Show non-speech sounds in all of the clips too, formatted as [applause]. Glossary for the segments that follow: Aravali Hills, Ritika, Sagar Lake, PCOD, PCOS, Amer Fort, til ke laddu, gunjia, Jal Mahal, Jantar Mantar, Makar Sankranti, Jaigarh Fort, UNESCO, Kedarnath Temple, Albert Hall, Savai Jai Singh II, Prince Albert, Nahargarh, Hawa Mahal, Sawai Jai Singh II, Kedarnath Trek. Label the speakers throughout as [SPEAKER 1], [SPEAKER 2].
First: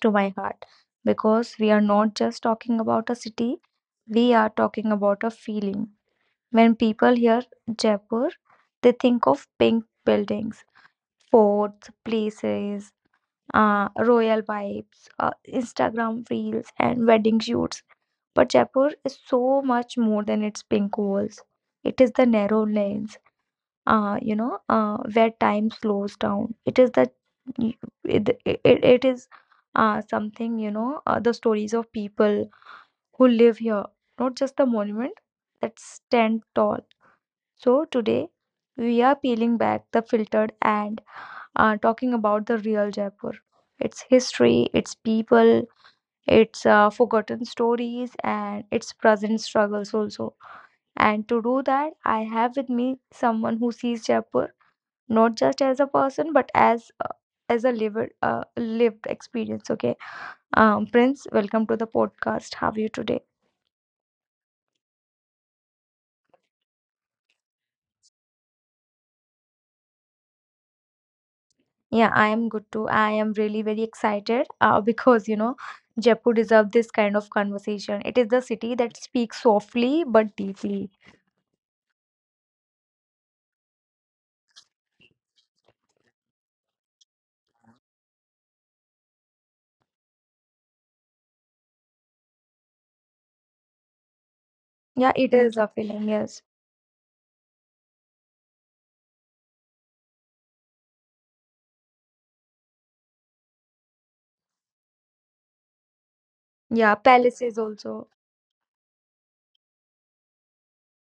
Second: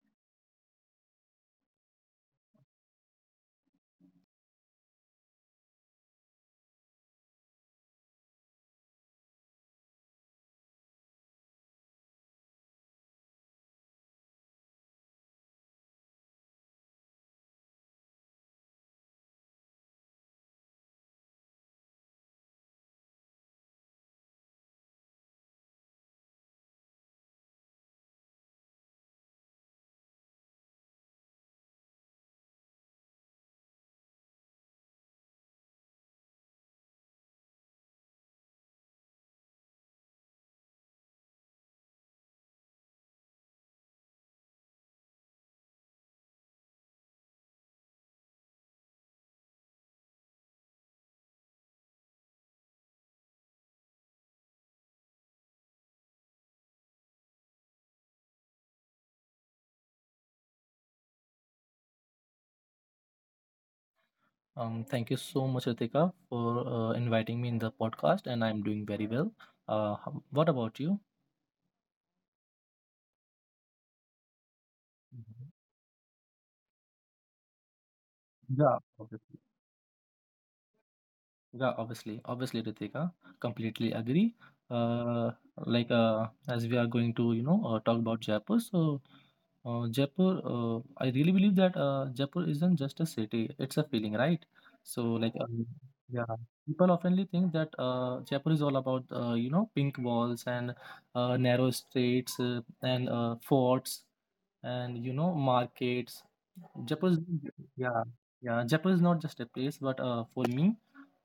[SPEAKER 1] to my heart because we are not just talking about a city, we are talking about a feeling. When people hear Jaipur, they think of pink buildings, forts, places, royal vibes, Instagram reels, and wedding shoots. But Jaipur is so much more than its pink walls. It is the narrow lanes where time slows down. It is something, the stories of people who live here, not just the monument that stand tall. So today we are peeling back the filtered and talking about the real Jaipur. Its history, its people, its forgotten stories, and its present struggles also. And to do that, I have with me someone who sees Jaipur not just as a person but as a lived experience. Okay. Prince, welcome to the podcast. How are you today?
[SPEAKER 2] Thank you so much, Ritika, for inviting me in the podcast, and I'm doing very well. What about you?
[SPEAKER 1] Yeah, I am good too. I am really very excited, [laughs] because
[SPEAKER 2] Mhm.
[SPEAKER 1] Jaipur deserves this kind of conversation. It is the city
[SPEAKER 2] Yeah,
[SPEAKER 1] that
[SPEAKER 2] obviously.
[SPEAKER 1] speaks softly but deeply.
[SPEAKER 2] Yeah, obviously. Obviously, Ritika, completely agree. Uh, like as we are going to, you know, talk about Jaipur. So, Jaipur, I really believe that Jaipur isn't just a city; it's a feeling, right? So,
[SPEAKER 1] Yeah,
[SPEAKER 2] like,
[SPEAKER 1] it is a feeling.
[SPEAKER 2] yeah,
[SPEAKER 1] Yes.
[SPEAKER 2] people oftenly think that Jaipur is all about, you know, pink walls and narrow streets and forts and you know markets.
[SPEAKER 1] Yeah,
[SPEAKER 2] Jaipur, is-
[SPEAKER 1] palaces
[SPEAKER 2] yeah,
[SPEAKER 1] also.
[SPEAKER 2] yeah. Jaipur is not just a place, but for me,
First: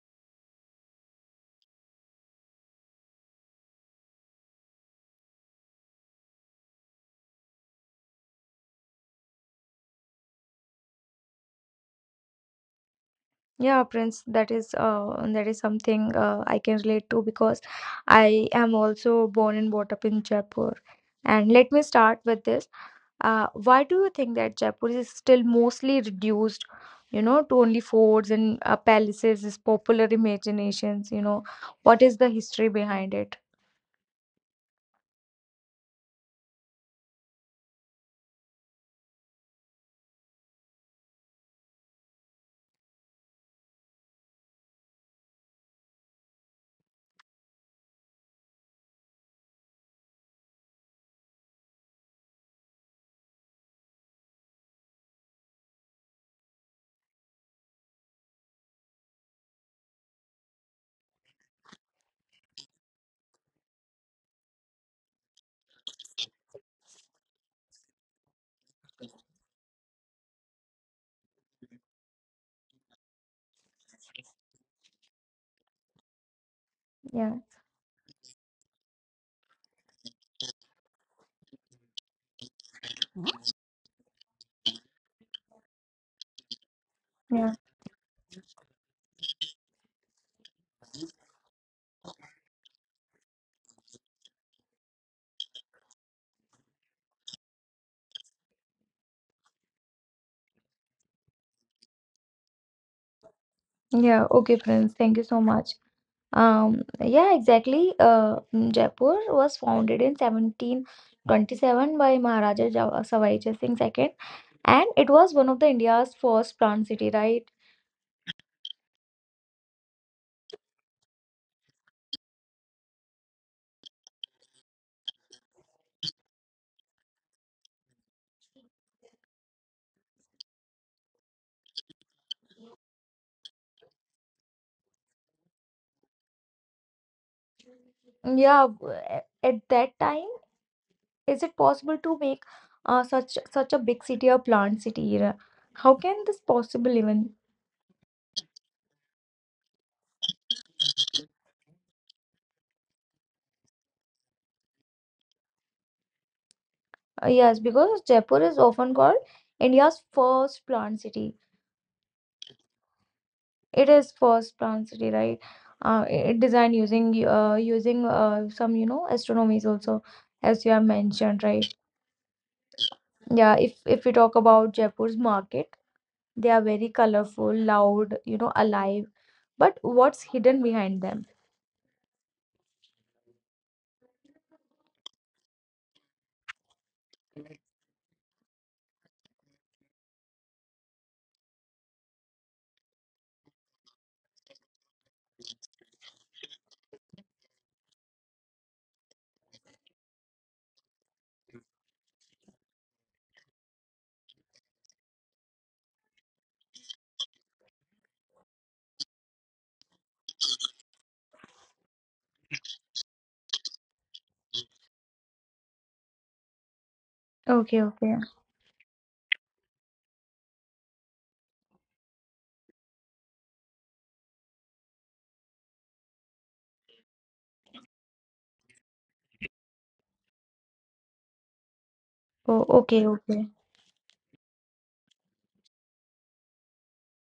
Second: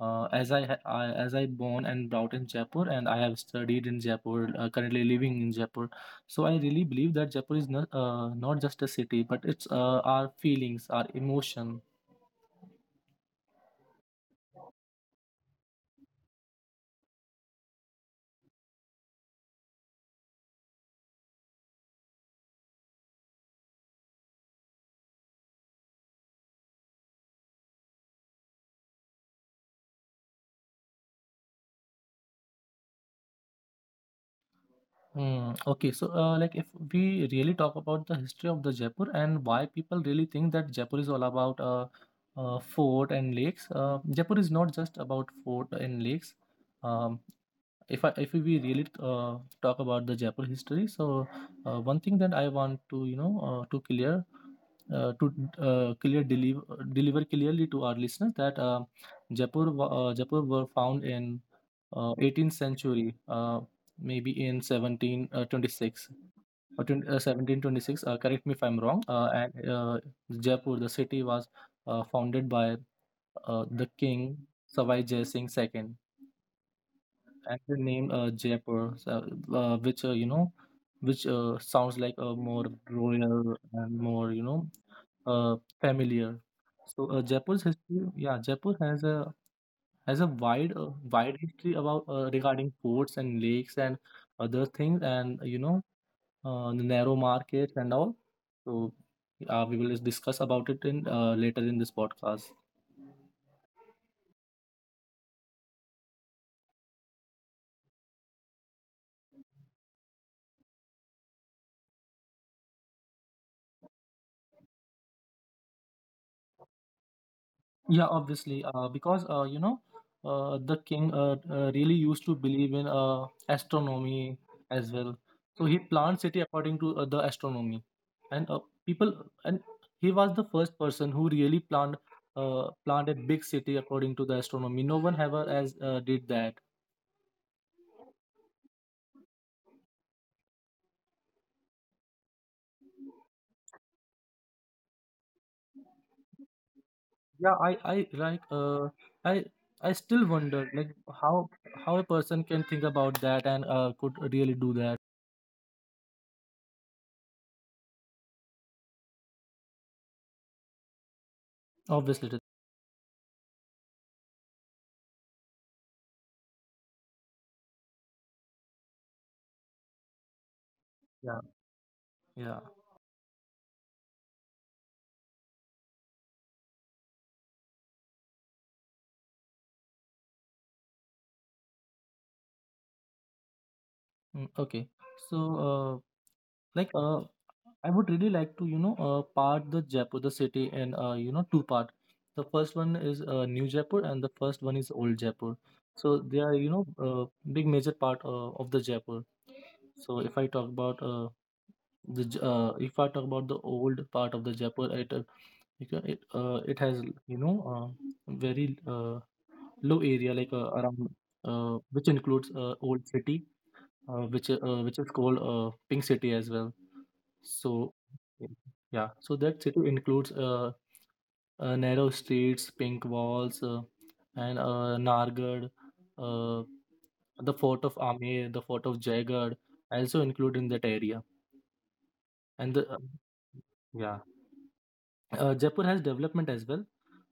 [SPEAKER 2] I as I born and brought in Jaipur, and I have studied in Jaipur, currently living in Jaipur. So I really believe that Jaipur is not just a city, but it's our feelings, our emotion.
[SPEAKER 1] Yeah, Prince, that is something, I can relate to, because I am also born and brought up in Jaipur. And let me start with this. Why do you think that Jaipur is still mostly reduced, to only forts and palaces, is popular imaginations, you know? What is the history behind it?
[SPEAKER 2] Hmm. Okay, so like if we really talk about the history of the Jaipur and why people really think that Jaipur is all about fort and lakes. Jaipur is not just about fort and lakes. Um, if we really talk about the Jaipur history, so one thing that I want to you know to clear deliver clearly to our listeners that Jaipur were found in 18th century, maybe in 1726 1726. Correct me if I'm wrong. And Jaipur, the city, was founded by the king Savai Jai Singh II,
[SPEAKER 1] Yeah,
[SPEAKER 2] actor named Jaipur, so, which you know, which sounds like a more royal and more you know, uh, familiar. So
[SPEAKER 1] yeah,
[SPEAKER 2] Jaipur's history, yeah, Jaipur has a has a wide history about regarding forts and lakes and other things, and you know, the narrow markets and all. So we will discuss about it in later in this podcast.
[SPEAKER 1] yeah. Okay, Prince, thank you so much. Yeah, exactly. Jaipur was founded in 1727 by Maharaja Sawai Jai Singh II, and it was one of the India's first planned city, right?
[SPEAKER 2] Yeah, obviously, because you know, the king really used to believe in astronomy as well. So he planned city according to the astronomy, and people and he was the first person who really planned planned a big city according to the astronomy. No one ever as did that.
[SPEAKER 1] Yeah, at that time. Is it possible to make such a big city, a plant city? How can this possible even?
[SPEAKER 2] Yeah, I like uh, I I still wonder like how how a person can think about that and could really do that.
[SPEAKER 1] Yes, because Jaipur is often called India's first plant city.
[SPEAKER 2] Obviously, it is-
[SPEAKER 1] It is first plant city, right? It designed using some astronomies also, as you have
[SPEAKER 2] yeah,
[SPEAKER 1] mentioned, right?
[SPEAKER 2] yeah.
[SPEAKER 1] Yeah, if we talk about Jaipur's market, they are very colorful, loud, alive. But what's hidden behind them?
[SPEAKER 2] Mm, okay. So, uh, like, I would really like to, you know, part the Jaipur, the city, and you know, two part. The first one is New Jaipur, and the first one is Old Jaipur. So they are, you know, big major part of the Jaipur. So if I talk about if I talk about the old part of the Jaipur, it it has, you know, very low area around which includes old city which is called Pink City as well.
[SPEAKER 1] Okay,
[SPEAKER 2] So
[SPEAKER 1] okay.
[SPEAKER 2] y- yeah, so that city includes narrow streets, pink walls, and Nargad, uh, the fort of Amer, the fort of Jaigarh, also include in that area.
[SPEAKER 1] Oh,
[SPEAKER 2] And the
[SPEAKER 1] okay, okay.
[SPEAKER 2] yeah, Jaipur has development as well.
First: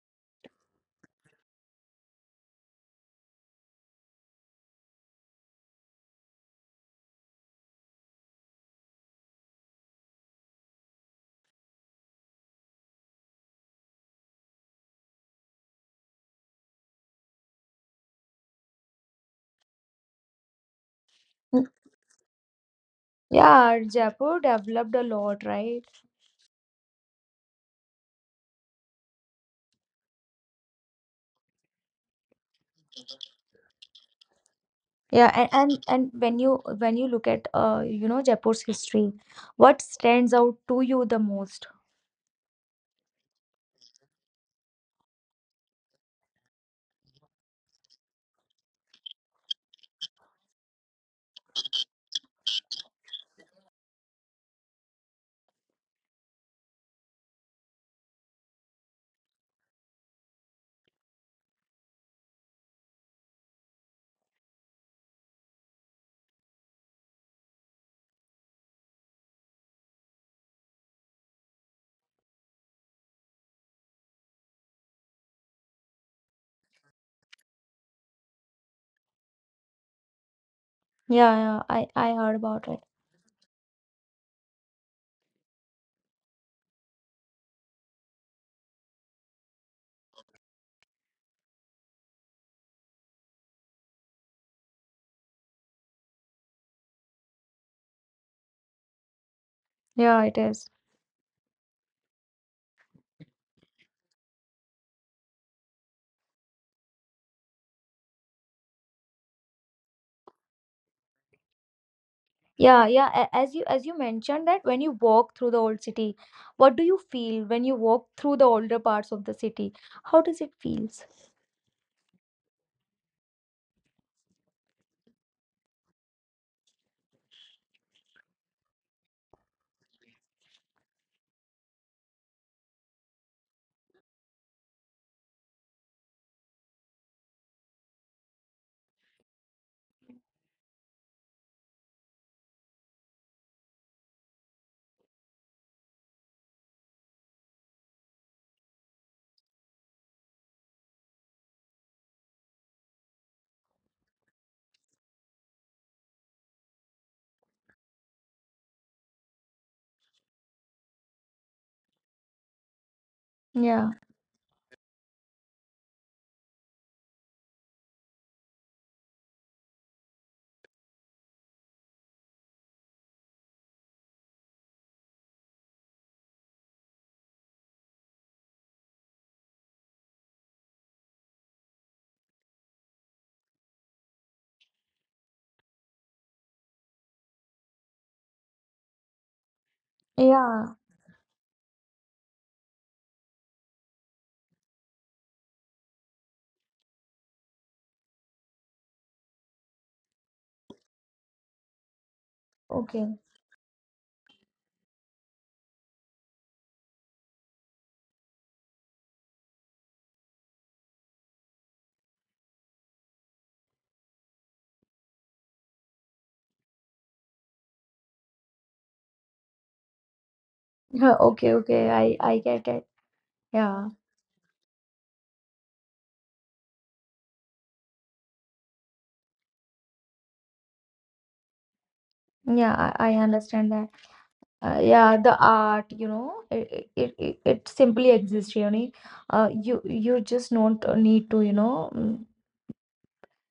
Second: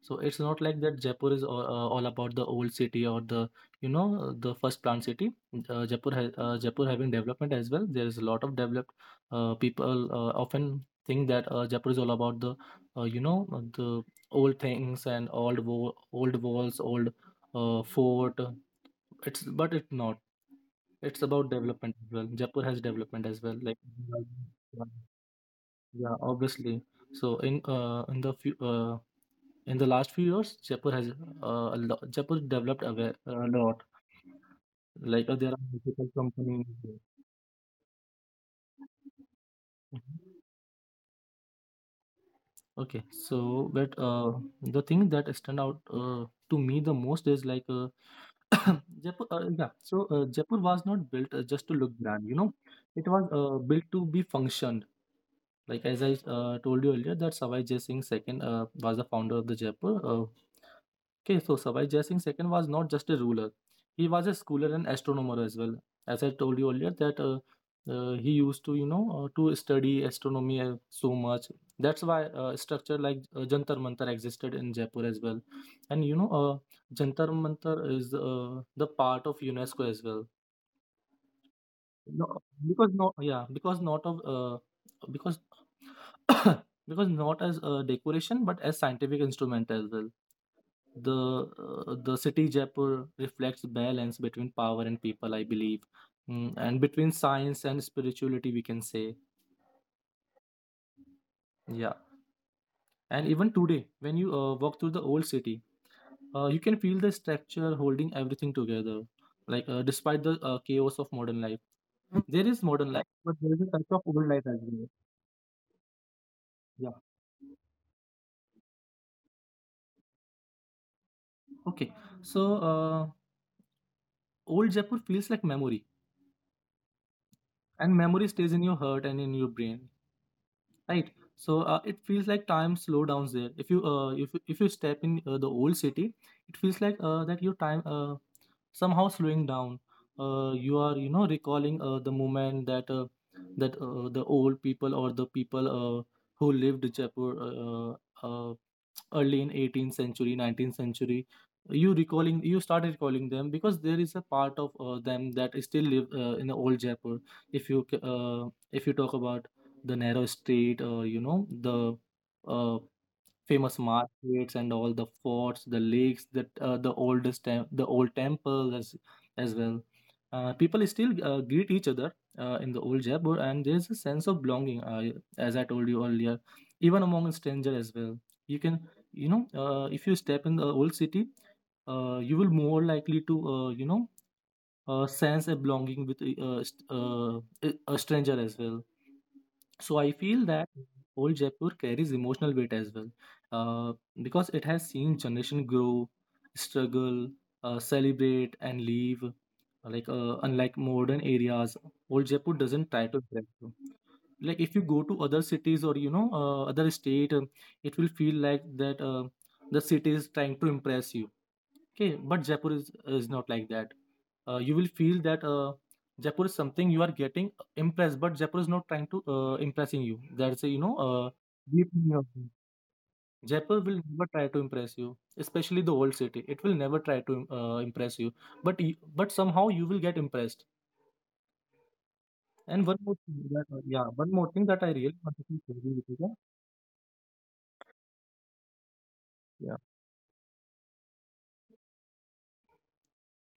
[SPEAKER 2] So it's not like that Jaipur is all about the old city or the you know the first plant city. Uh, Jaipur having development as well. There is a lot of developed people often think that Jaipur is all about the you know the old things and old walls, old fort. It's but it's not. It's about development as well. Jaipur has development as well. Like
[SPEAKER 1] Yeah, Jaipur developed a lot, right?
[SPEAKER 2] yeah, obviously. So in the last few years, Jaipur has Jaipur developed a lot.
[SPEAKER 1] Yeah,
[SPEAKER 2] There are
[SPEAKER 1] and, and
[SPEAKER 2] multiple
[SPEAKER 1] and when you
[SPEAKER 2] companies.
[SPEAKER 1] when you look at Jaipur's history, what stands
[SPEAKER 2] Mhm.
[SPEAKER 1] out to you the most?
[SPEAKER 2] Okay, so but the thing that stand out to me the most is [coughs] Jaipur. Yeah, so Jaipur was not built just to look grand. You know, it was built to be functioned. Like as I told you earlier, that Savai Jai Singh the second was the founder of the Jaipur. Okay, so Savai Jai Singh the Second was not just a ruler; he was a scholar and astronomer as well. As I told you earlier, that he used to, you know, to study astronomy so much. That's why structure like Jantar Mantar existed in Jaipur as well. And you know, Jantar Mantar is the part of UNESCO as well.
[SPEAKER 1] Yeah, yeah, I heard
[SPEAKER 2] No,
[SPEAKER 1] about it.
[SPEAKER 2] because no, yeah, because not of because [coughs] Because not as a decoration, but as scientific instrument as well. The city Jaipur reflects balance between power and people, I believe, mm, and between science and spirituality, we can say,
[SPEAKER 1] Yeah, it is.
[SPEAKER 2] yeah. And even today, when you walk through the old city, you can feel the structure holding everything together. Despite the chaos of modern life, there is
[SPEAKER 1] Yeah,
[SPEAKER 2] modern life,
[SPEAKER 1] yeah.
[SPEAKER 2] but there
[SPEAKER 1] As
[SPEAKER 2] is
[SPEAKER 1] you
[SPEAKER 2] a
[SPEAKER 1] as
[SPEAKER 2] touch
[SPEAKER 1] you
[SPEAKER 2] of old life
[SPEAKER 1] mentioned,
[SPEAKER 2] as
[SPEAKER 1] that when
[SPEAKER 2] well.
[SPEAKER 1] you walk through the old city, what do
[SPEAKER 2] Yeah.
[SPEAKER 1] you feel when you walk through the older parts of the city? How does it feels?
[SPEAKER 2] Okay, so old Jaipur feels like memory, and memory stays in your heart and in your brain, right? So it feels like time slow downs there. If if you step in the old city, it feels like that your time somehow slowing down. You are you know recalling the moment that that the old people or the people who lived Jaipur uh, early in 18th century 19th century you recalling you started recalling them because there is a part of them that still live in the old Jaipur. If you talk about the narrow street or you know the uh, famous
[SPEAKER 1] Yeah,
[SPEAKER 2] markets and all the forts, the lakes, that the oldest tem- the old temple as well. People still greet each other in the old Jaipur, and there's a sense of belonging, as I told you earlier, even among stranger as well. You can, you know, if you step in the old city, you will more likely to, you know, sense a belonging with a, st- a stranger as well. So I feel that
[SPEAKER 1] yeah.
[SPEAKER 2] old Jaipur carries emotional weight as well, uh, because it has seen generation grow, struggle, celebrate, and leave. Unlike modern areas, old Jaipur doesn't try
[SPEAKER 1] Okay.
[SPEAKER 2] to
[SPEAKER 1] [laughs]
[SPEAKER 2] impress you. Like if you go to other cities or you know other state, it will feel like that the city is trying to impress you. Okay, but is not like that. You will feel that Jaipur is something you are getting impressed, but Jaipur is not trying to impressing you. That's a, you know,
[SPEAKER 1] Yeah, okay,
[SPEAKER 2] deep
[SPEAKER 1] okay.
[SPEAKER 2] meaning
[SPEAKER 1] I
[SPEAKER 2] of
[SPEAKER 1] I
[SPEAKER 2] it.
[SPEAKER 1] get it.
[SPEAKER 2] Jaipur
[SPEAKER 1] Yeah,
[SPEAKER 2] will never try to impress you, especially the old city. It will never try to impress you, but but somehow you will get impressed.
[SPEAKER 1] yeah.
[SPEAKER 2] And one more
[SPEAKER 1] I
[SPEAKER 2] thing
[SPEAKER 1] understand that.
[SPEAKER 2] yeah, one more thing that I really
[SPEAKER 1] Yeah,
[SPEAKER 2] want to
[SPEAKER 1] the
[SPEAKER 2] say with
[SPEAKER 1] art,
[SPEAKER 2] you, okay?
[SPEAKER 1] it simply exists. Really,
[SPEAKER 2] Yeah.
[SPEAKER 1] you just don't need to,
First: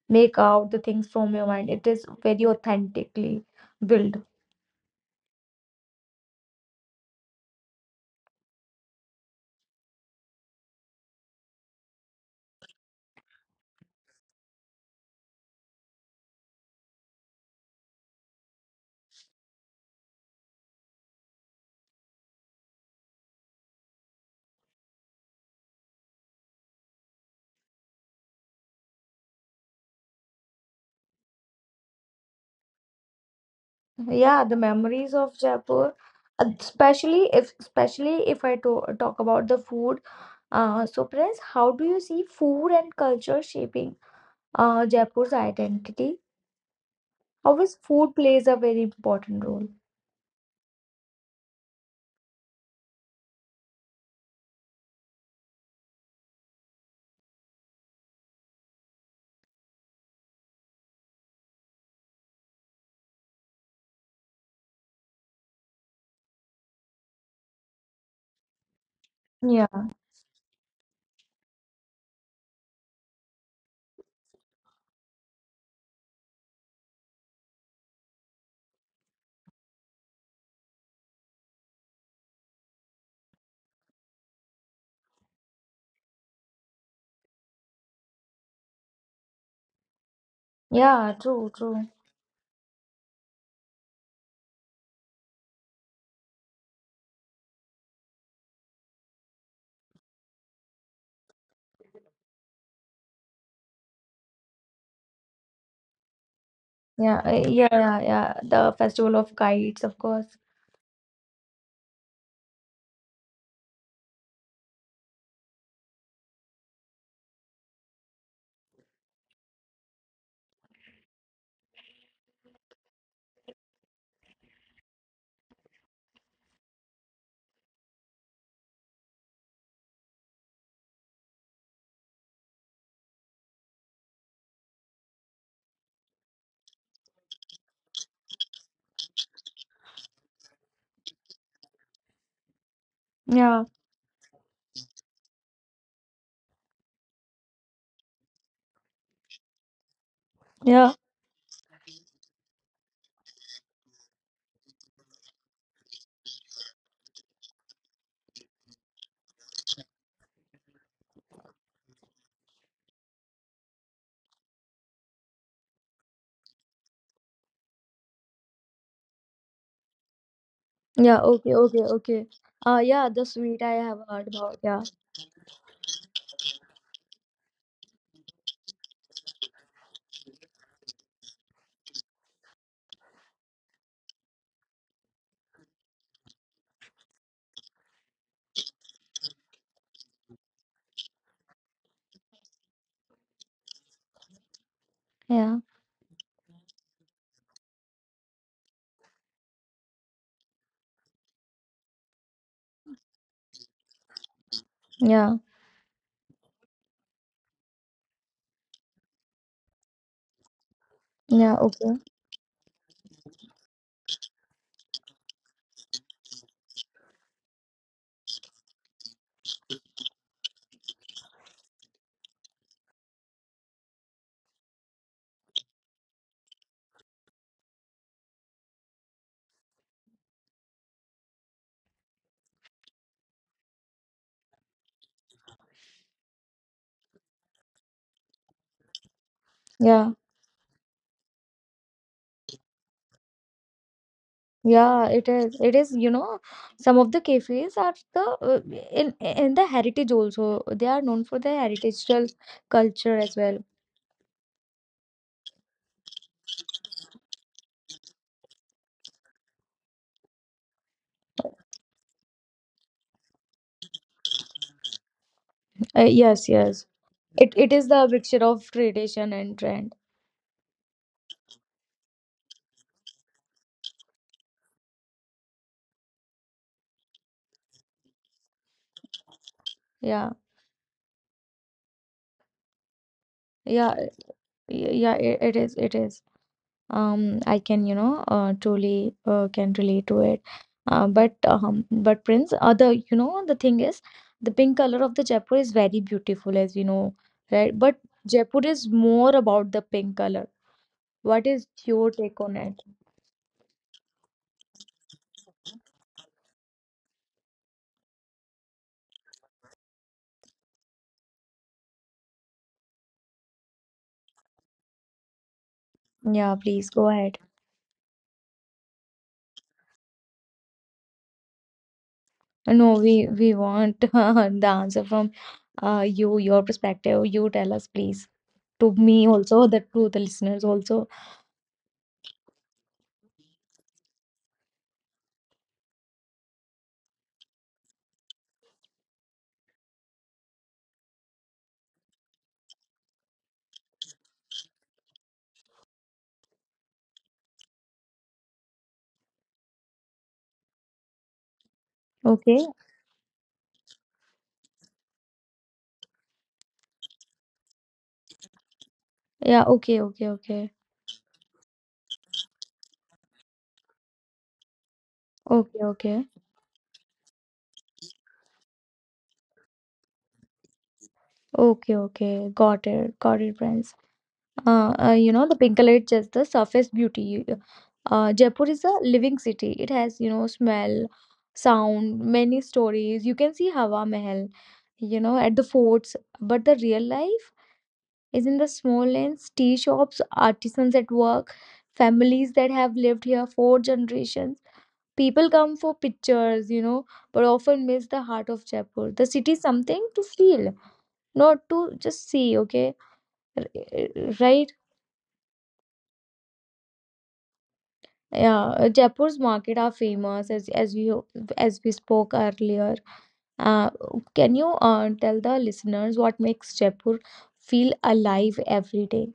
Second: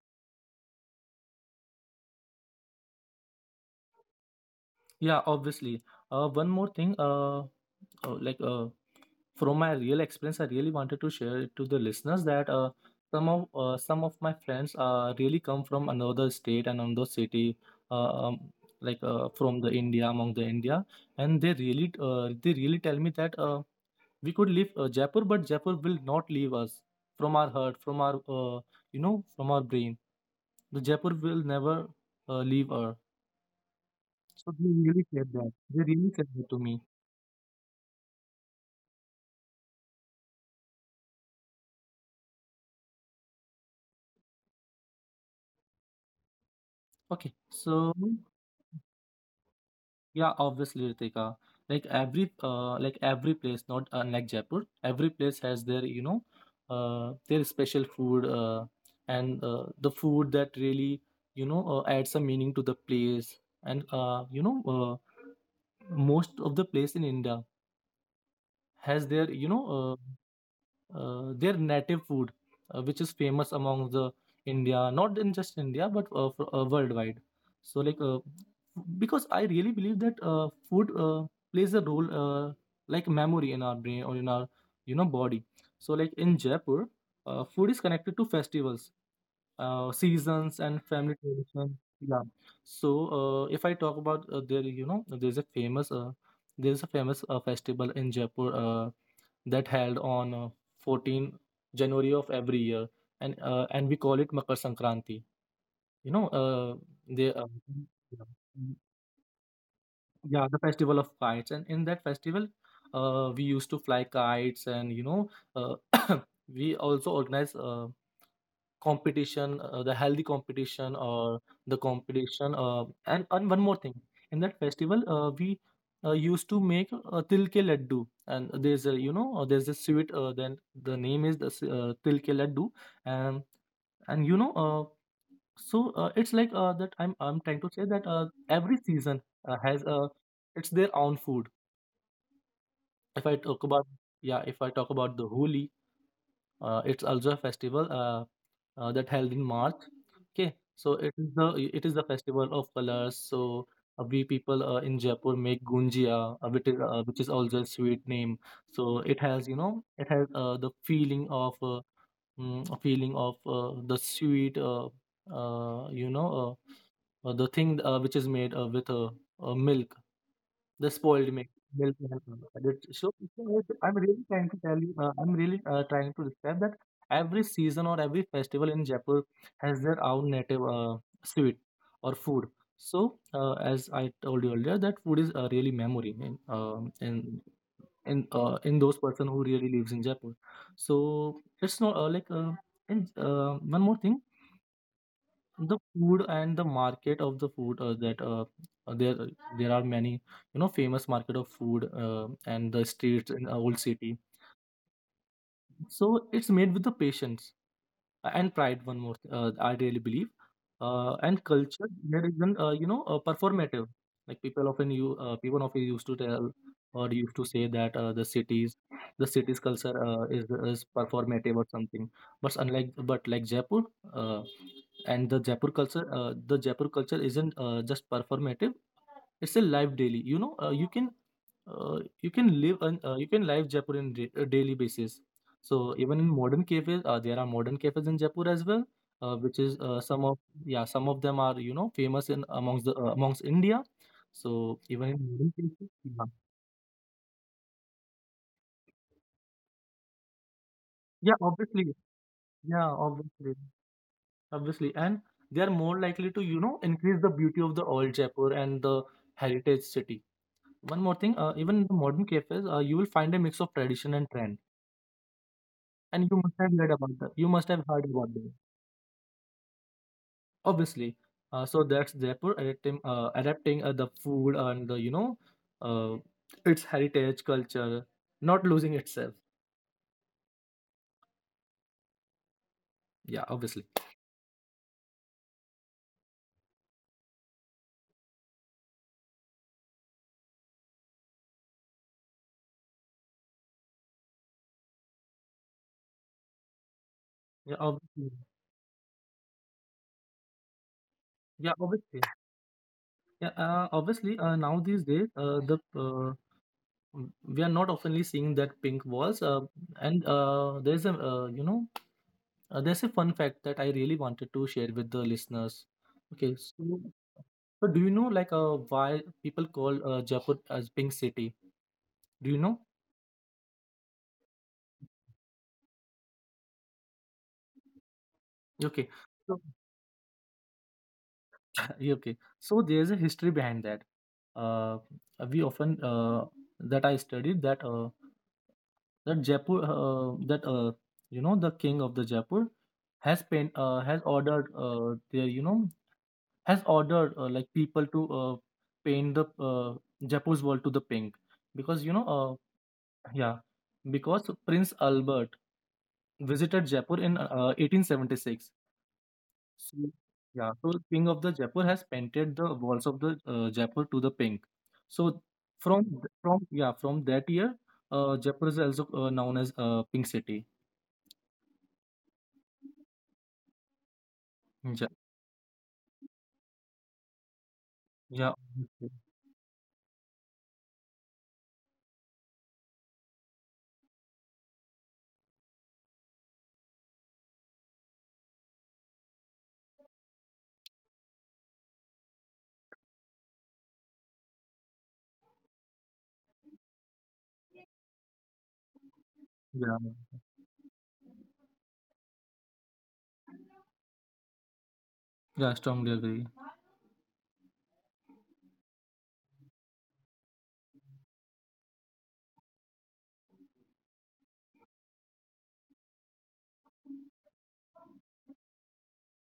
[SPEAKER 1] make out the things from your mind. It is very authentically built.
[SPEAKER 2] Yeah, obviously. One more thing, uh, like uh, from my real experience, I really wanted to share it to the listeners that some of my friends really come from another state and another city, uh, um, from the India, among the India, and they really tell me that we could leave Jaipur, but Jaipur will not leave us from our heart, from our you know, from our brain. The Jaipur will never leave us.
[SPEAKER 1] Yeah,
[SPEAKER 2] So
[SPEAKER 1] the
[SPEAKER 2] they really
[SPEAKER 1] memories
[SPEAKER 2] said
[SPEAKER 1] of
[SPEAKER 2] that. They
[SPEAKER 1] Jaipur,
[SPEAKER 2] really said that to me.
[SPEAKER 1] especially if I to talk about the food. So, Prince, how do you see food and culture shaping Jaipur's identity?
[SPEAKER 2] Okay,
[SPEAKER 1] How is
[SPEAKER 2] so
[SPEAKER 1] food plays a very important role?
[SPEAKER 2] yeah, obviously, Ritika, like every place, not like Jaipur, every place has their you know their special food, and the food that really you know adds some meaning to the place and you know most of the place in India has their you know
[SPEAKER 1] Yeah,
[SPEAKER 2] their native food, which is famous among the India, not in just India but worldwide. So because I really believe that food plays a role uh, like memory in our brain or in our you know body. So like in Jaipur, food is connected to festivals, seasons and family
[SPEAKER 1] yeah, true,
[SPEAKER 2] tradition.
[SPEAKER 1] true.
[SPEAKER 2] Yeah. So if I talk about there's a famous festival in Jaipur that held on 14th January of every year, and we call it Makar Sankranti. You know,
[SPEAKER 1] Yeah,
[SPEAKER 2] they
[SPEAKER 1] yeah, yeah,
[SPEAKER 2] yeah,
[SPEAKER 1] yeah.
[SPEAKER 2] mm,
[SPEAKER 1] The festival of kites, of course.
[SPEAKER 2] yeah, The festival of kites, and in that festival, we used to fly kites, and you know, uh, [coughs] we also organize. Competition, the healthy competition or the competition. And one more thing, in that festival, we used to make til ke laddu, and there's a sweet. Then the name is til ke laddu, and and it's that I'm trying to say that every season has it's their own food if I talk
[SPEAKER 1] Yeah,
[SPEAKER 2] about yeah if I talk about the holi. It's also a festival that held in March. Okay, so
[SPEAKER 1] yeah,
[SPEAKER 2] it is the festival of colors. So we people in Jaipur make gunjia, which is also a sweet name. So it has it has the feeling of mm, a feeling of the sweet, uh, you know the thing which is made with milk, the
[SPEAKER 1] yeah.
[SPEAKER 2] spoiled milk,
[SPEAKER 1] Okay, okay,
[SPEAKER 2] milk and
[SPEAKER 1] okay.
[SPEAKER 2] all that.
[SPEAKER 1] Yeah,
[SPEAKER 2] So
[SPEAKER 1] the
[SPEAKER 2] so
[SPEAKER 1] sweet I
[SPEAKER 2] I'm
[SPEAKER 1] have
[SPEAKER 2] really
[SPEAKER 1] heard
[SPEAKER 2] trying to
[SPEAKER 1] about.
[SPEAKER 2] tell
[SPEAKER 1] Yeah,
[SPEAKER 2] you, I'm really trying to describe that every season or every festival in Jaipur has their own native sweet or food. So as I told you earlier, that food is really memory in in those person who really lives in Jaipur. So it's not like and one more thing,
[SPEAKER 1] yeah,
[SPEAKER 2] the food and the market of the food that there there are many you know famous market of food and the streets in our old city,
[SPEAKER 1] yeah,
[SPEAKER 2] so it's made with the patience and pride. One more I really believe, and
[SPEAKER 1] yeah,
[SPEAKER 2] culture
[SPEAKER 1] Okay,
[SPEAKER 2] there isn't performative. Like people often used to tell or used to say that the city's culture is performative or something, but unlike but like jaipur, uh, and the jaipur culture, the jaipur culture isn't just performative. It's a live daily, you know, uh, you can live, and you can live jaipur in a daily basis. So even in modern cafes, there are modern cafes in Jaipur as well, which is
[SPEAKER 1] yeah,
[SPEAKER 2] some of yeah some of them are you know famous in amongst the amongst India. So even
[SPEAKER 1] yeah.
[SPEAKER 2] in
[SPEAKER 1] It
[SPEAKER 2] modern
[SPEAKER 1] is,
[SPEAKER 2] cafes,
[SPEAKER 1] it is. You
[SPEAKER 2] yeah,
[SPEAKER 1] know, some of the cafes are the in the heritage also. They are known
[SPEAKER 2] yeah,
[SPEAKER 1] for their
[SPEAKER 2] obviously,
[SPEAKER 1] heritageal
[SPEAKER 2] yeah,
[SPEAKER 1] culture as
[SPEAKER 2] obviously,
[SPEAKER 1] well.
[SPEAKER 2] obviously, and they are more likely to you know increase the beauty of the old Jaipur and the heritage city. One more thing, even in the modern cafes, you will find a mix of tradition and trend, and you
[SPEAKER 1] Yes,
[SPEAKER 2] must have
[SPEAKER 1] yes.
[SPEAKER 2] heard about that. You
[SPEAKER 1] It
[SPEAKER 2] must
[SPEAKER 1] it
[SPEAKER 2] have
[SPEAKER 1] is
[SPEAKER 2] heard
[SPEAKER 1] the
[SPEAKER 2] about
[SPEAKER 1] mixture
[SPEAKER 2] that.
[SPEAKER 1] of tradition and trend.
[SPEAKER 2] Obviously, so that's jaipur adapting, adapting the food and the uh, its heritage culture, not losing itself.
[SPEAKER 1] Yeah,
[SPEAKER 2] Yeah, obviously.
[SPEAKER 1] yeah, yeah. It is. I can you know truly can relate to it, but Prince, other, the thing is, the pink color of the Jaipur is very beautiful, as you know,
[SPEAKER 2] Yeah,
[SPEAKER 1] right? But
[SPEAKER 2] obviously.
[SPEAKER 1] Jaipur is more about the pink color. What is
[SPEAKER 2] Yeah,
[SPEAKER 1] your
[SPEAKER 2] obviously.
[SPEAKER 1] take on it?
[SPEAKER 2] Yeah, obviously, now these days, uh, we are not oftenly seeing that pink walls, and there's a you know there's a fun fact that I really wanted to share with the listeners. Okay
[SPEAKER 1] Yeah, please
[SPEAKER 2] so,
[SPEAKER 1] go ahead.
[SPEAKER 2] so do you know why people call jaipur as pink city, do you know?
[SPEAKER 1] No, we want [laughs] the answer from your perspective. You tell us, please. To
[SPEAKER 2] Okay.
[SPEAKER 1] me
[SPEAKER 2] So,
[SPEAKER 1] also, the to the listeners also.
[SPEAKER 2] [laughs] yeah, okay. So there's a history behind that. Uh, we often That I studied that Jaipur, that you know the king of the Jaipur has ordered the you know has ordered, like people to, paint the Jaipur's wall to the pink, because
[SPEAKER 1] Okay,
[SPEAKER 2] yeah because Prince Albert visited Jaipur in 1876.
[SPEAKER 1] yeah,
[SPEAKER 2] So,
[SPEAKER 1] okay, okay,
[SPEAKER 2] yeah,
[SPEAKER 1] okay,
[SPEAKER 2] so King of the Jaipur has painted the walls of the Jaipur to the pink. So
[SPEAKER 1] okay,
[SPEAKER 2] from th-
[SPEAKER 1] okay.
[SPEAKER 2] from yeah from that year, Jaipur is also known as Pink City.
[SPEAKER 1] Okay, okay, got it, friends.
[SPEAKER 2] Ja-
[SPEAKER 1] You know, the Pinkalate just the surface beauty.
[SPEAKER 2] Yeah,
[SPEAKER 1] Jaipur is a
[SPEAKER 2] okay.
[SPEAKER 1] living city. It has smell, sound, many stories. You can see Hawa Mahal at the forts. But the real life is in the small lanes, tea shops, artisans at work, families that have lived here for generations. People come for pictures but often miss the heart of Jaipur. The city is
[SPEAKER 2] Yeah,
[SPEAKER 1] something to feel, not to just see, okay? Right.
[SPEAKER 2] yeah. I strongly agree.
[SPEAKER 1] Yeah. Jaipur's market are famous, as we spoke earlier. uh, can you tell the listeners what makes Jaipur feel alive every day?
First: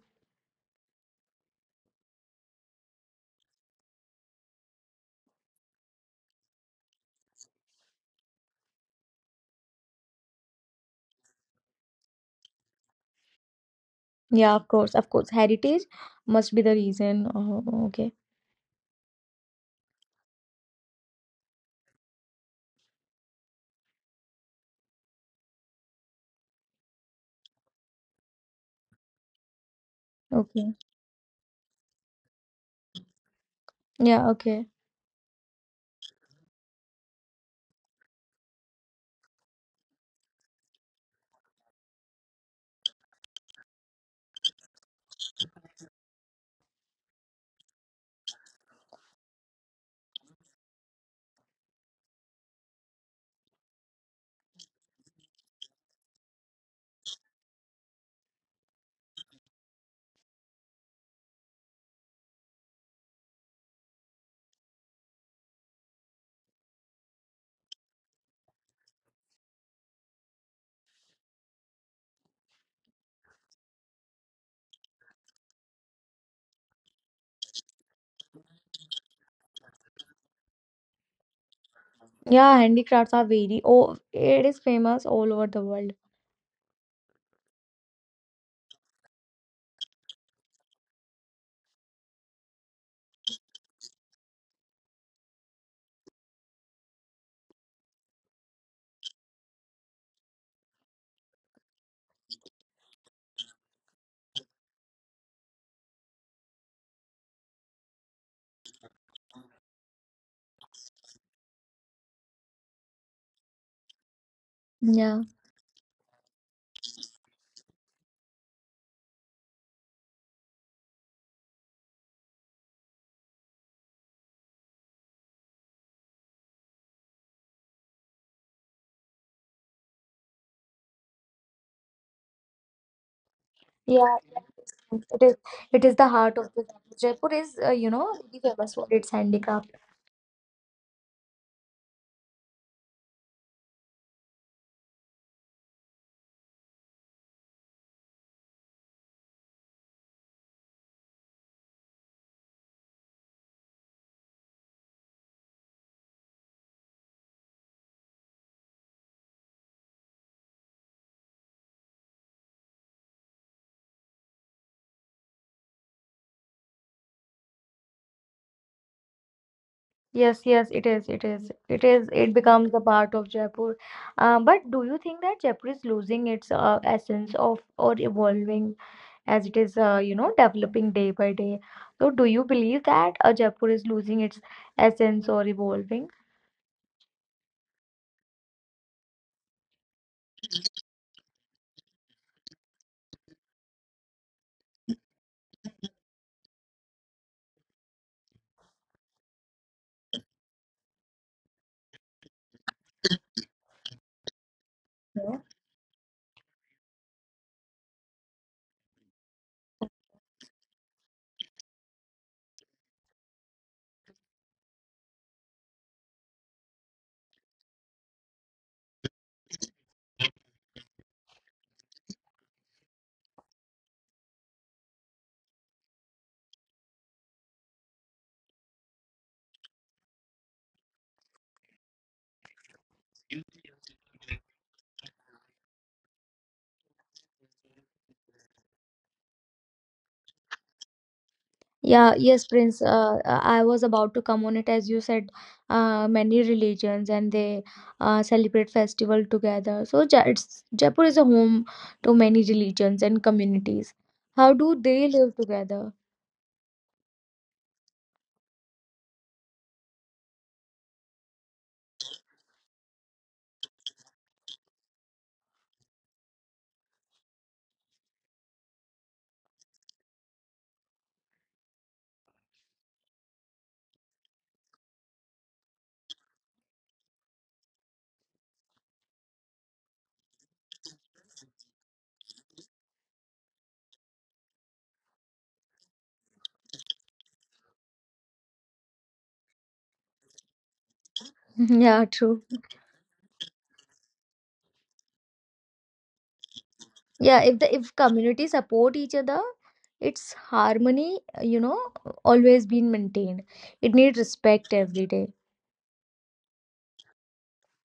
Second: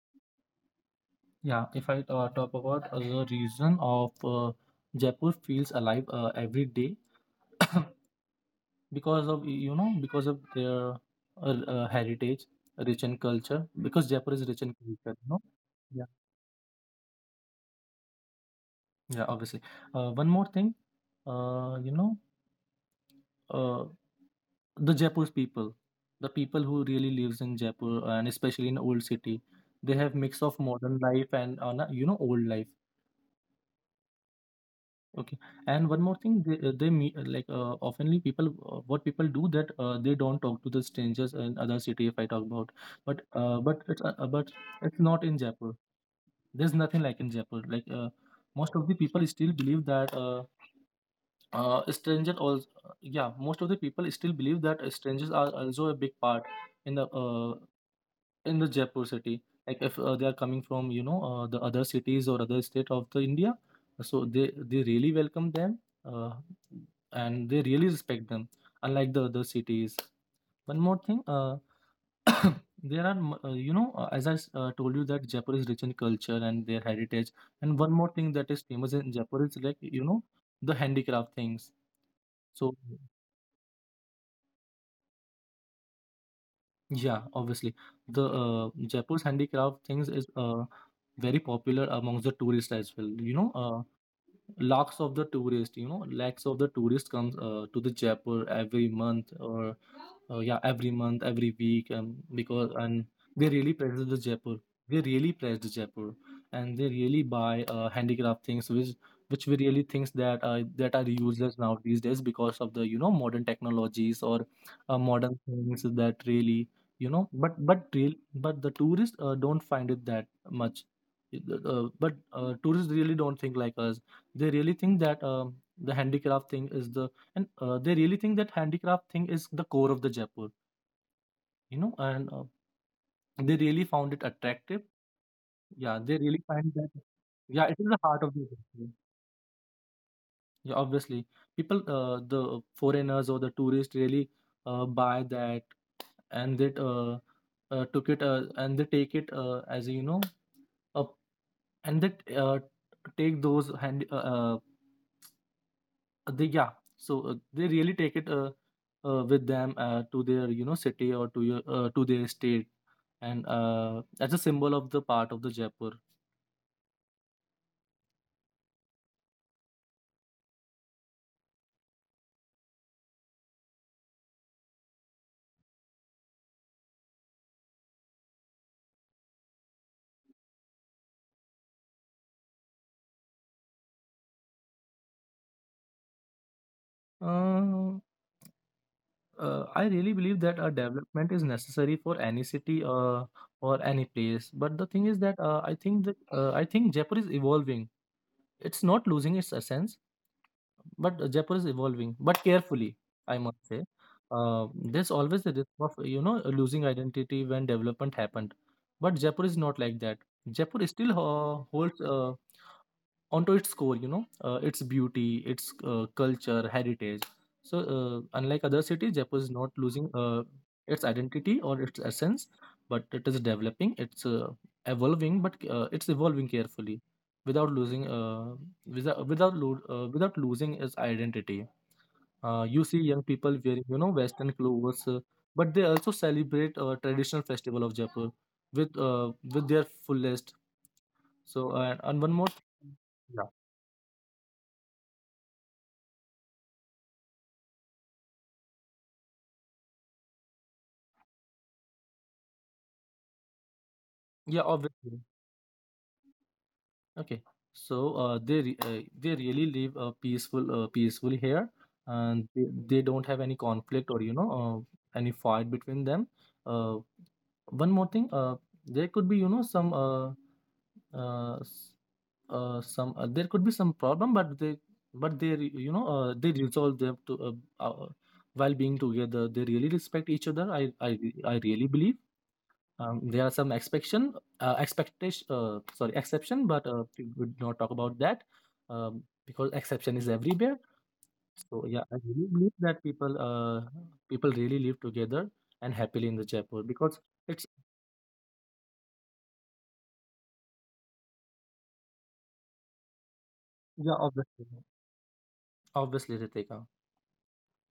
[SPEAKER 2] Yeah, if I talk about the reason of Jaipur feels alive every day, because of you know because of their heritage, rich in culture. Because Jaipur is
[SPEAKER 1] Yeah,
[SPEAKER 2] rich
[SPEAKER 1] of
[SPEAKER 2] in
[SPEAKER 1] course, of
[SPEAKER 2] culture, you
[SPEAKER 1] course, heritage
[SPEAKER 2] know.
[SPEAKER 1] must be the reason. Oh, okay.
[SPEAKER 2] Yeah, obviously. One more thing, uh, you know, uh, the Jaipur's people, the people who really lives in Jaipur and especially in old city, they have mix of
[SPEAKER 1] Okay,
[SPEAKER 2] modern life and you know old life.
[SPEAKER 1] yeah, okay.
[SPEAKER 2] Okay, and one more thing, they meet oftenly people, what people do that they don't talk to the strangers in other city if I talk about, but it's not in Jaipur. There's nothing like in Jaipur. Most of the people still believe that stranger also, yeah, most of the people still believe that strangers are also a big part in the uh, in the jaipur city. Like if they are coming from the other cities or other state of the india, so they really welcome them, uh, and they really respect them, unlike the other cities. One more thing, [coughs] there are m- you know as i told you that jaipur is rich in culture and their heritage, and one more thing that is famous in jaipur is like you know the handicraft things.
[SPEAKER 1] Yeah,
[SPEAKER 2] So
[SPEAKER 1] handicrafts are very. Oh, it is famous all over the world.
[SPEAKER 2] yeah, obviously, the Jaipur's handicraft things is very popular amongst the tourists as well. You know, lakhs of the tourists, you know, lakhs of the tourists comes to the Jaipur every month or yeah every month, every week, because, and they really praise the jaipur, they really praise the jaipur, and they really buy handicraft things which we really thinks that that are useless now these days because of the you know modern technologies or
[SPEAKER 1] Yeah,
[SPEAKER 2] modern things that really you know. But real but the tourists don't find it that much. But tourists really don't think like us. They really think that the handicraft thing is the they really think that handicraft thing is the core of the jaipur, you know, and they really
[SPEAKER 1] yeah,
[SPEAKER 2] found it attractive.
[SPEAKER 1] it is it
[SPEAKER 2] Yeah,
[SPEAKER 1] is the
[SPEAKER 2] they really
[SPEAKER 1] heart of
[SPEAKER 2] find
[SPEAKER 1] the
[SPEAKER 2] that,
[SPEAKER 1] Jaipur. Is
[SPEAKER 2] yeah, it is the heart of the
[SPEAKER 1] very famous
[SPEAKER 2] jaipur.
[SPEAKER 1] for its handicraft.
[SPEAKER 2] Yeah, obviously. People, the foreigners or the tourists really buy that. And that uh, uh, took it uh, and they take it as you know, uh, and that take those hand they yeah so they really take it with them to their you know city or to your to their state, and as a symbol of the part of the Jaipur.
[SPEAKER 1] Yes, yes, it is. It is. It is. It becomes a part of Jaipur. But do you think that Jaipur is losing its essence of or evolving as it is, developing day by day? So, do you believe that Jaipur is losing its essence or evolving?
[SPEAKER 2] Uh, I really believe that a development is necessary for any city or any place. But the thing is that I think Jaipur is evolving. It's not losing its essence. But Jaipur is evolving, but carefully, I must say. There's always a risk of, you know, losing identity when development happened. But Jaipur is not like that. Jaipur still ho holds onto its core, you know, its beauty, its culture heritage. So unlike other cities jaipur is not losing its identity or its essence, but it is developing, it's evolving, but it's evolving carefully without losing, without losing its identity. You see young people wearing you know western clothes, but they also celebrate traditional festival of jaipur with, with their fullest. So and
[SPEAKER 1] Yeah,
[SPEAKER 2] one more
[SPEAKER 1] yes, Prince. I was about to come on it as you said. Many religions, and they celebrate festival together. So Jaipur is a home to many religions and communities. How
[SPEAKER 2] Yeah,
[SPEAKER 1] do they
[SPEAKER 2] obviously.
[SPEAKER 1] live together?
[SPEAKER 2] Okay. So they really live, peacefully here, and they don't have any conflict or you know any fight between them. Uh, One more thing, there could be you know some s- some there could be some problem, but they re- you know they resolve them to while being together. They really respect each other. I really believe, there are some expectation, sorry, exception, but we would not talk about that, because exception is everywhere.
[SPEAKER 1] [laughs]
[SPEAKER 2] So yeah,
[SPEAKER 1] Yeah,
[SPEAKER 2] I really
[SPEAKER 1] true.
[SPEAKER 2] believe that people really live together and happily in the Jaipur because
[SPEAKER 1] Yeah, if
[SPEAKER 2] it's
[SPEAKER 1] the if communities support each other, its harmony, always been maintained. It
[SPEAKER 2] yeah,
[SPEAKER 1] needs
[SPEAKER 2] obviously,
[SPEAKER 1] respect every day.
[SPEAKER 2] obviously, Ritika,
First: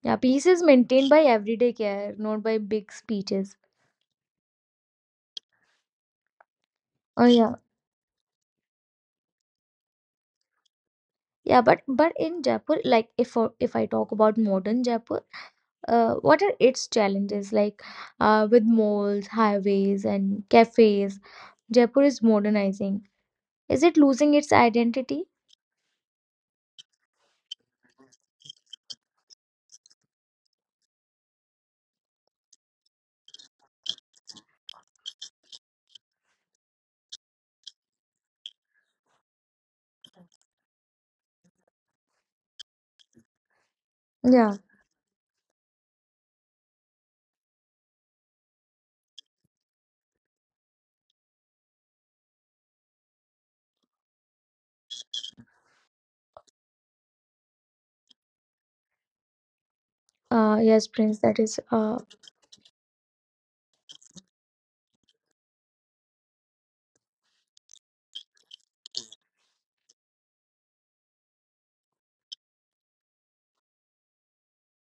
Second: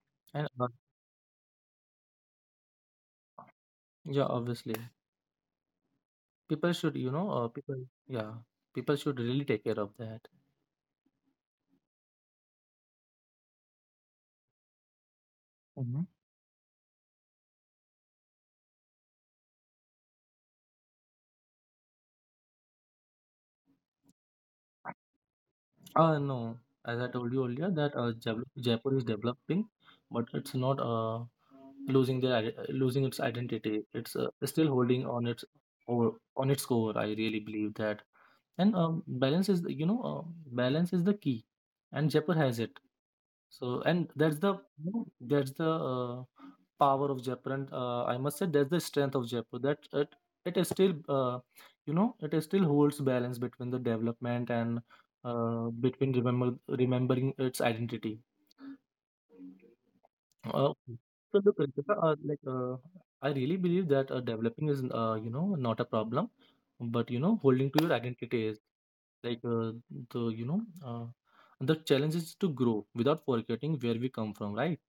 [SPEAKER 1] Yeah, peace
[SPEAKER 2] and
[SPEAKER 1] is maintained by everyday care, not by big speeches.
[SPEAKER 2] yeah, obviously, people should you
[SPEAKER 1] Oh
[SPEAKER 2] know,
[SPEAKER 1] yeah.
[SPEAKER 2] people yeah, people should really take care of that.
[SPEAKER 1] Yeah, but in Jaipur, like if I talk about modern Jaipur, what are its challenges like with malls, highways, and cafes? Jaipur is modernizing. Is it losing its identity?
[SPEAKER 2] No, as I told you earlier, that Jaipur is developing, but it's not losing their losing its identity. It's still holding on its or on its core. I really believe that. And balance is, the- you know, Balance is the key, and Jaipur has it. So, and that's the
[SPEAKER 1] Yeah.
[SPEAKER 2] you know, that's the Power of Jaipur, and I must say that's the strength of Jaipur. That it is still you know it is still holds balance between the development and between remembering its identity. Uh,
[SPEAKER 1] Yes, Prince. That
[SPEAKER 2] so
[SPEAKER 1] is.
[SPEAKER 2] look, Ritika, I really believe that developing is not a problem, but you know holding to your identity is like the you know the challenge is to grow without forgetting where we come from, right?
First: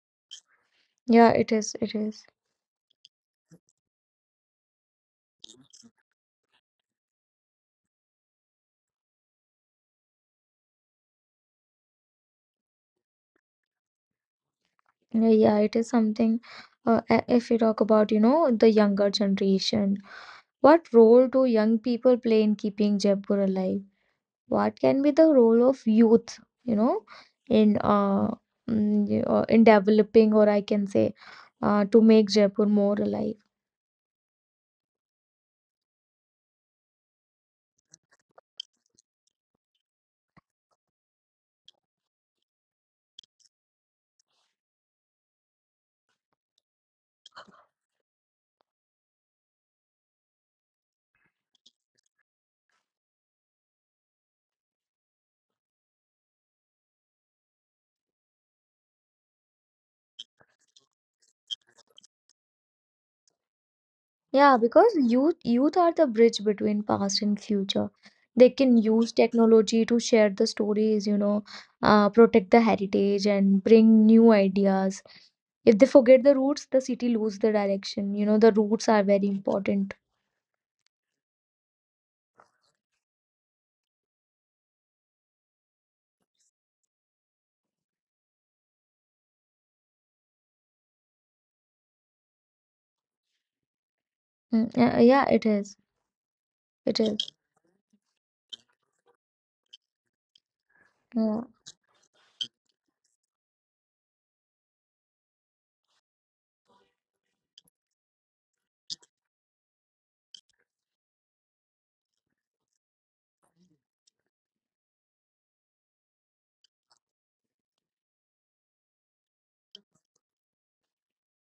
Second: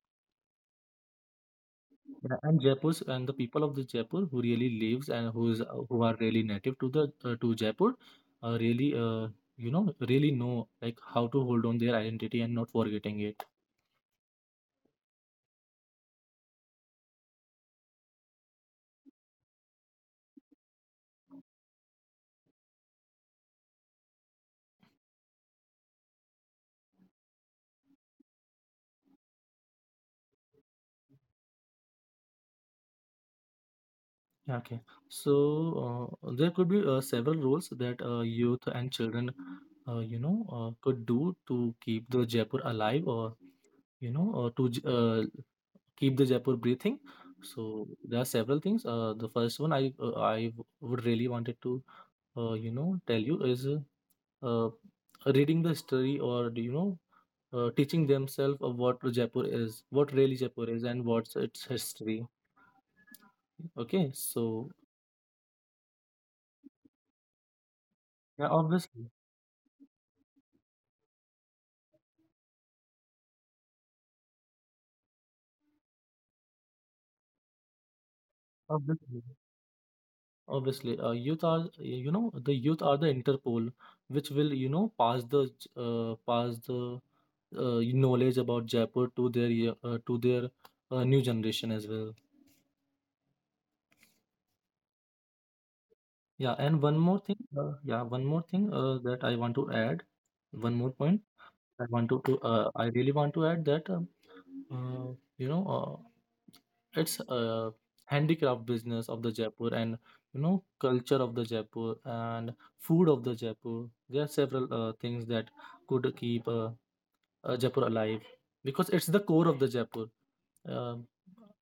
[SPEAKER 1] Yeah, it is. It is.
[SPEAKER 2] Yeah. And Jaipur and the people of the Jaipur who really lives and who are really native to the to Jaipur really you know really know like how to hold on their identity and not forgetting it.
[SPEAKER 1] Yeah, yeah, it is something. If you talk about, the younger generation, what role do young people play in keeping Jaipur alive? What can be the role of youth, in in developing, or I can say, to make Jaipur more alive?
[SPEAKER 2] Yeah. Okay, so there could be several roles that youth and children, could do to keep the Jaipur alive, or you know, or to j- uh, keep the Jaipur breathing. So there are several things. The first one would really wanted to, tell you is uh, reading the history or do you know, teaching themselves of what Jaipur is, what really Jaipur is, and what's its history. Okay,
[SPEAKER 1] Yeah,
[SPEAKER 2] so
[SPEAKER 1] because youth are the bridge between past and future.
[SPEAKER 2] yeah,
[SPEAKER 1] They can
[SPEAKER 2] obviously.
[SPEAKER 1] use technology to share the stories, protect the heritage and bring new ideas. If they forget the roots, the city lose the direction. The roots are
[SPEAKER 2] Obviously,
[SPEAKER 1] very important.
[SPEAKER 2] youth are the youth are the Interpol, which will you know pass pass the knowledge about Jaipur to to their new generation as well.
[SPEAKER 1] Mm, yeah, yeah, it is.
[SPEAKER 2] Yeah, and one
[SPEAKER 1] It
[SPEAKER 2] more
[SPEAKER 1] is.
[SPEAKER 2] thing, one more thing that I want to add, one more point.
[SPEAKER 1] Yeah.
[SPEAKER 2] I want to I really want to add that uh, you know uh, it's a handicraft business of the Jaipur and you know culture of the Jaipur and food of the Jaipur. There are several things that could keep Jaipur alive because it's the core of the Jaipur. Um,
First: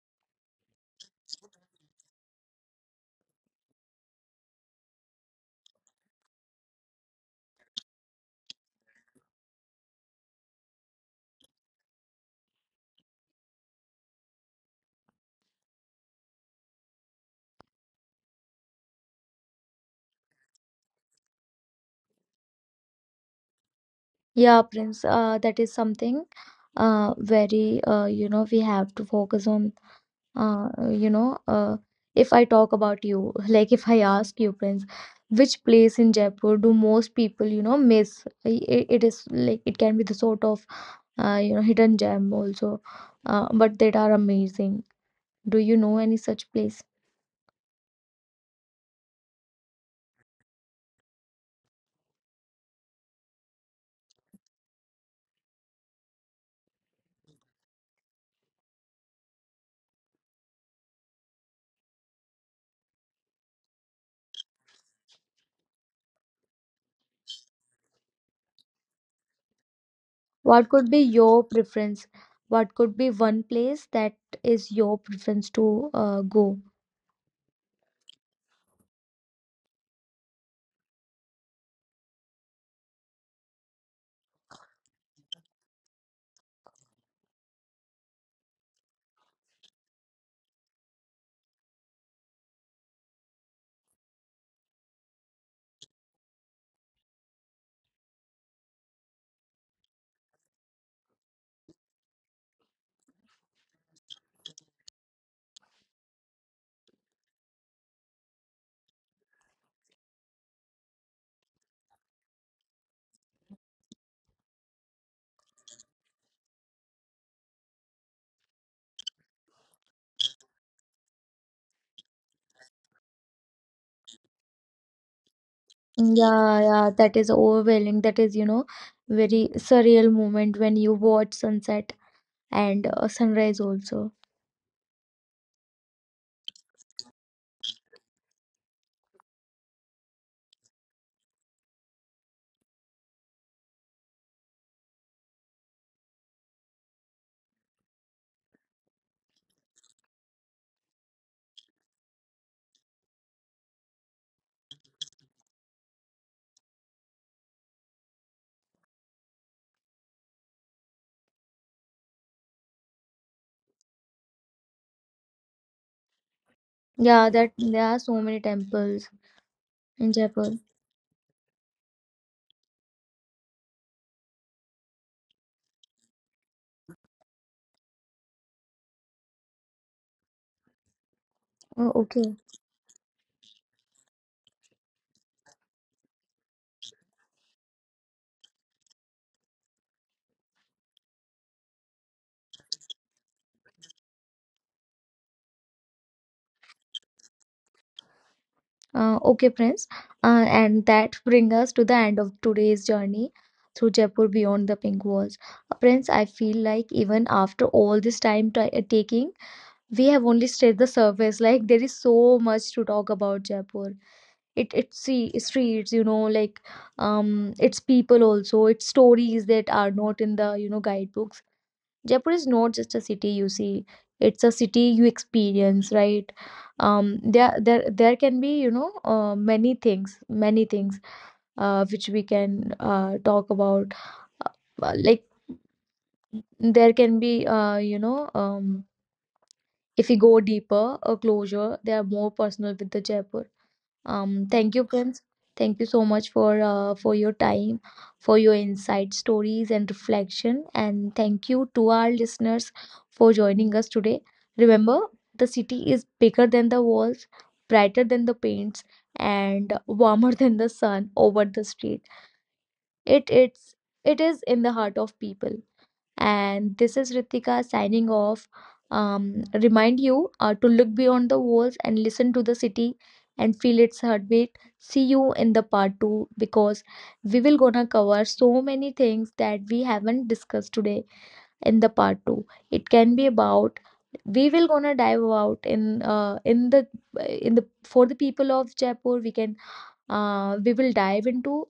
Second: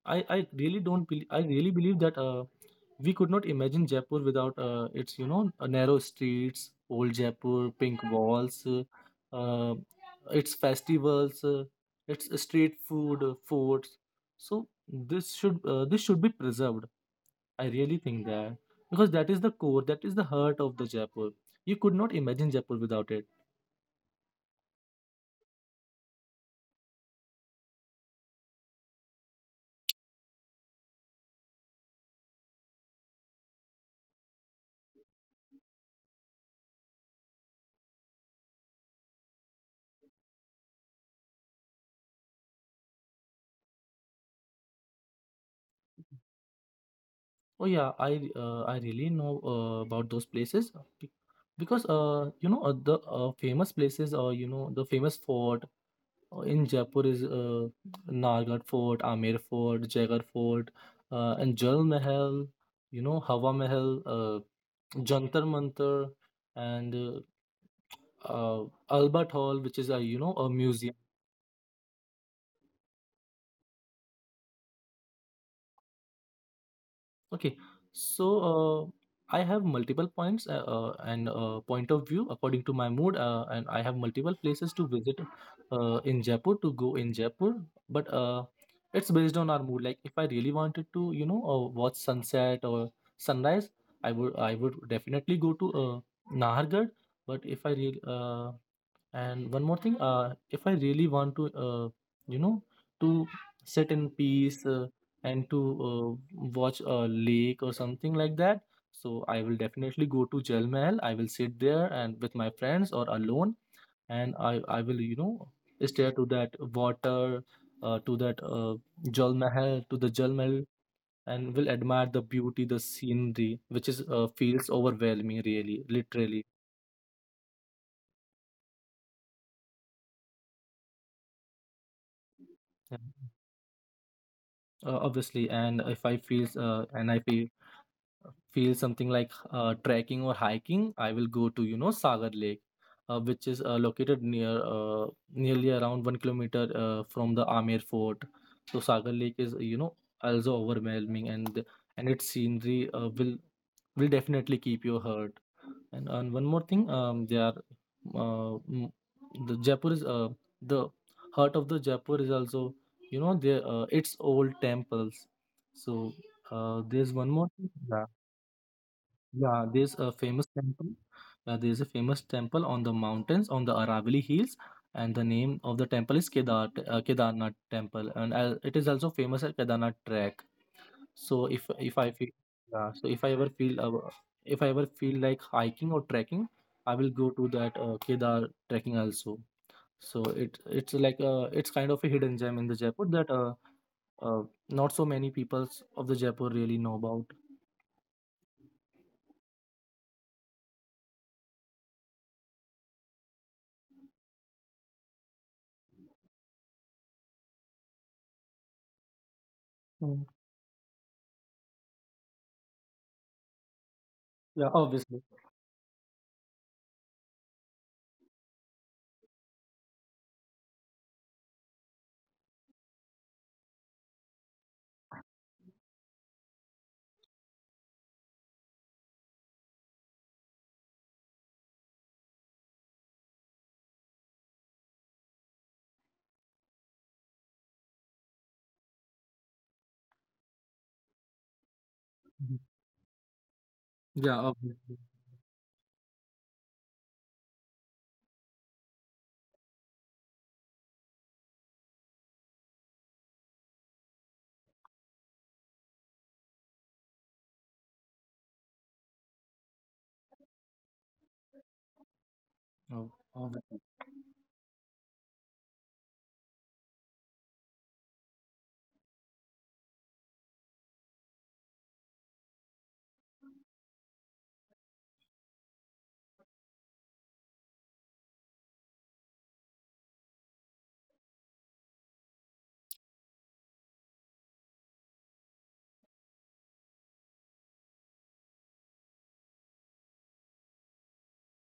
[SPEAKER 2] I really believe that we could not imagine Jaipur without its you know narrow streets, old Jaipur, pink walls, uh, its festivals, its street food, forts. So this should be preserved. I really think that, because that is the core, that is the heart of the Jaipur. You could not imagine Jaipur without it.
[SPEAKER 1] Yeah, Prince, that is something very, we have to focus on. uh, you know, uh, if I talk about you, [laughs] like if I ask you, Prince, which place in Jaipur do most people miss? It is like it can be the sort of, hidden gem also, but that are amazing. Do you know any such place?
[SPEAKER 2] Oh yeah, I really know about those places be- because you know the famous places or you know the famous fort in Jaipur is Nalgarh Fort, Amer Fort, Jaigarh Fort, and Jal Mahal, you know Hawa Mahal, uh, Jantar Mantar, and Albert Hall, which is a you know a
[SPEAKER 1] What could
[SPEAKER 2] museum.
[SPEAKER 1] be your preference? What could be one place that is your preference to go?
[SPEAKER 2] Okay, so I have multiple points and point of view according to my mood, and I have multiple places to visit in Jaipur to go in Jaipur. But it's based on our mood. Like if I really wanted to, you know, watch sunset or sunrise, I would definitely go to Nahargarh. But if I really and one more thing, if I really want to you know to sit in peace and to uh, watch a lake or something like that, so I will definitely go to jal mahal. I will sit there and with my friends or alone, and i will you know stare to that water uh, to that uh, to the jal mahal, and will admire the beauty, the scenery, which is feels overwhelming, really, literally.
[SPEAKER 1] Yeah, yeah, that is overwhelming. That is, very surreal moment when you watch sunset and
[SPEAKER 2] Yeah.
[SPEAKER 1] sunrise also.
[SPEAKER 2] Obviously, and if I feel and I feel something like trekking or hiking, I will go to you know Sagar Lake, which is located near, nearly around 1 kilometer from the Amir Fort. So Sagar Lake is you know also overwhelming, and its scenery will definitely keep you hurt. And one more thing, they are mm, the Jaipur is the heart of the Jaipur is also you know they its old temples. So there's one
[SPEAKER 1] Yeah,
[SPEAKER 2] more
[SPEAKER 1] that
[SPEAKER 2] thing.
[SPEAKER 1] there are
[SPEAKER 2] Yeah,
[SPEAKER 1] so many temples
[SPEAKER 2] yeah. There's a
[SPEAKER 1] in
[SPEAKER 2] famous
[SPEAKER 1] Jaipur.
[SPEAKER 2] temple. There's a famous temple on the mountains, on the Aravali Hills, and the name of the temple is Kedarnath Temple, and it is also famous as Kedarnath Trek. So
[SPEAKER 1] Oh,
[SPEAKER 2] if I feel
[SPEAKER 1] okay.
[SPEAKER 2] yeah, so if I ever feel like hiking or trekking, I will go to that Kedar trekking also. So it's like it's kind of a hidden gem in the Jaipur that uh, not so many people of the Jaipur really know about.
[SPEAKER 1] Okay, Prince. And that brings us to the end of today's journey through Jaipur beyond the pink walls. Prince, I feel like even after all this time t taking, we
[SPEAKER 2] Mm.
[SPEAKER 1] have only scratched the surface. Like there is so much to talk about Jaipur.
[SPEAKER 2] Yeah,
[SPEAKER 1] It
[SPEAKER 2] obviously.
[SPEAKER 1] see streets, you know, like um its people also, its stories that are not in the guidebooks. Jaipur is not just a city, you see. It's a city you experience, right? um there can be, you know, many things which we can talk about. uh, like, there can be, if we go deeper, a closure they are more
[SPEAKER 2] Mhm.
[SPEAKER 1] personal with the Jaipur.
[SPEAKER 2] Yeah,
[SPEAKER 1] Thank you,
[SPEAKER 2] obviously.
[SPEAKER 1] Prince. Thank you so much for your time, for your insight, stories, and reflection. And thank you to our listeners for joining us today. Remember, the city is bigger than the walls, brighter than the paints, and warmer [laughs] than the sun over the street.
[SPEAKER 2] Oh,
[SPEAKER 1] It
[SPEAKER 2] obviously.
[SPEAKER 1] it's it is in the heart of people. And this is Ritika signing off. Remind you to look beyond the walls and listen to the city and feel its heartbeat. See you in the part two, because we will gonna cover so many things that we haven't discussed today in the part two. It can be about, we will gonna dive out in the for the people of Jaipur. We will dive into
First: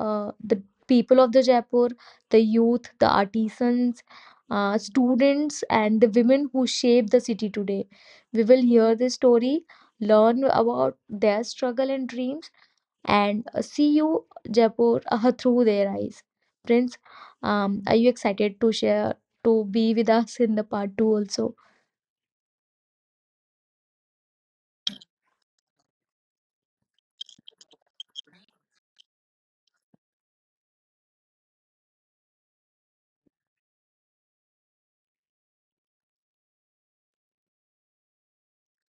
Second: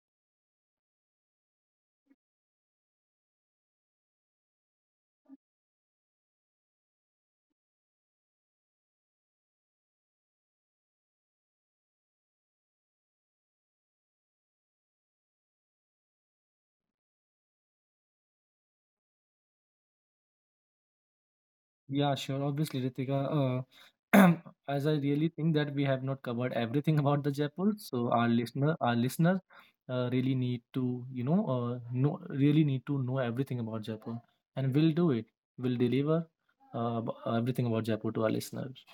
[SPEAKER 1] the people of the Jaipur, the youth, the artisans, students, and the women who shape the city today. We will hear this story, learn about their struggle and dreams, and see you, Jaipur, through their eyes. Prince, are you excited to share, to be with us in the part two also?
[SPEAKER 2] Yeah, sure. Obviously, Ritika, uh, [clears throat] as I really think that we have not covered everything about the Jaipur, so our listeners, really need to know everything about Jaipur, and we'll do it. We'll deliver everything about Jaipur to our listeners.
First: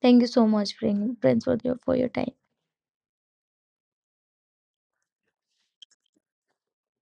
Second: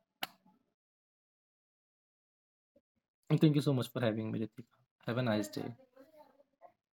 [SPEAKER 1] Thank you so much, Prince, for your time.
[SPEAKER 2] And thank you so much for having me, Ritika. Have a nice day.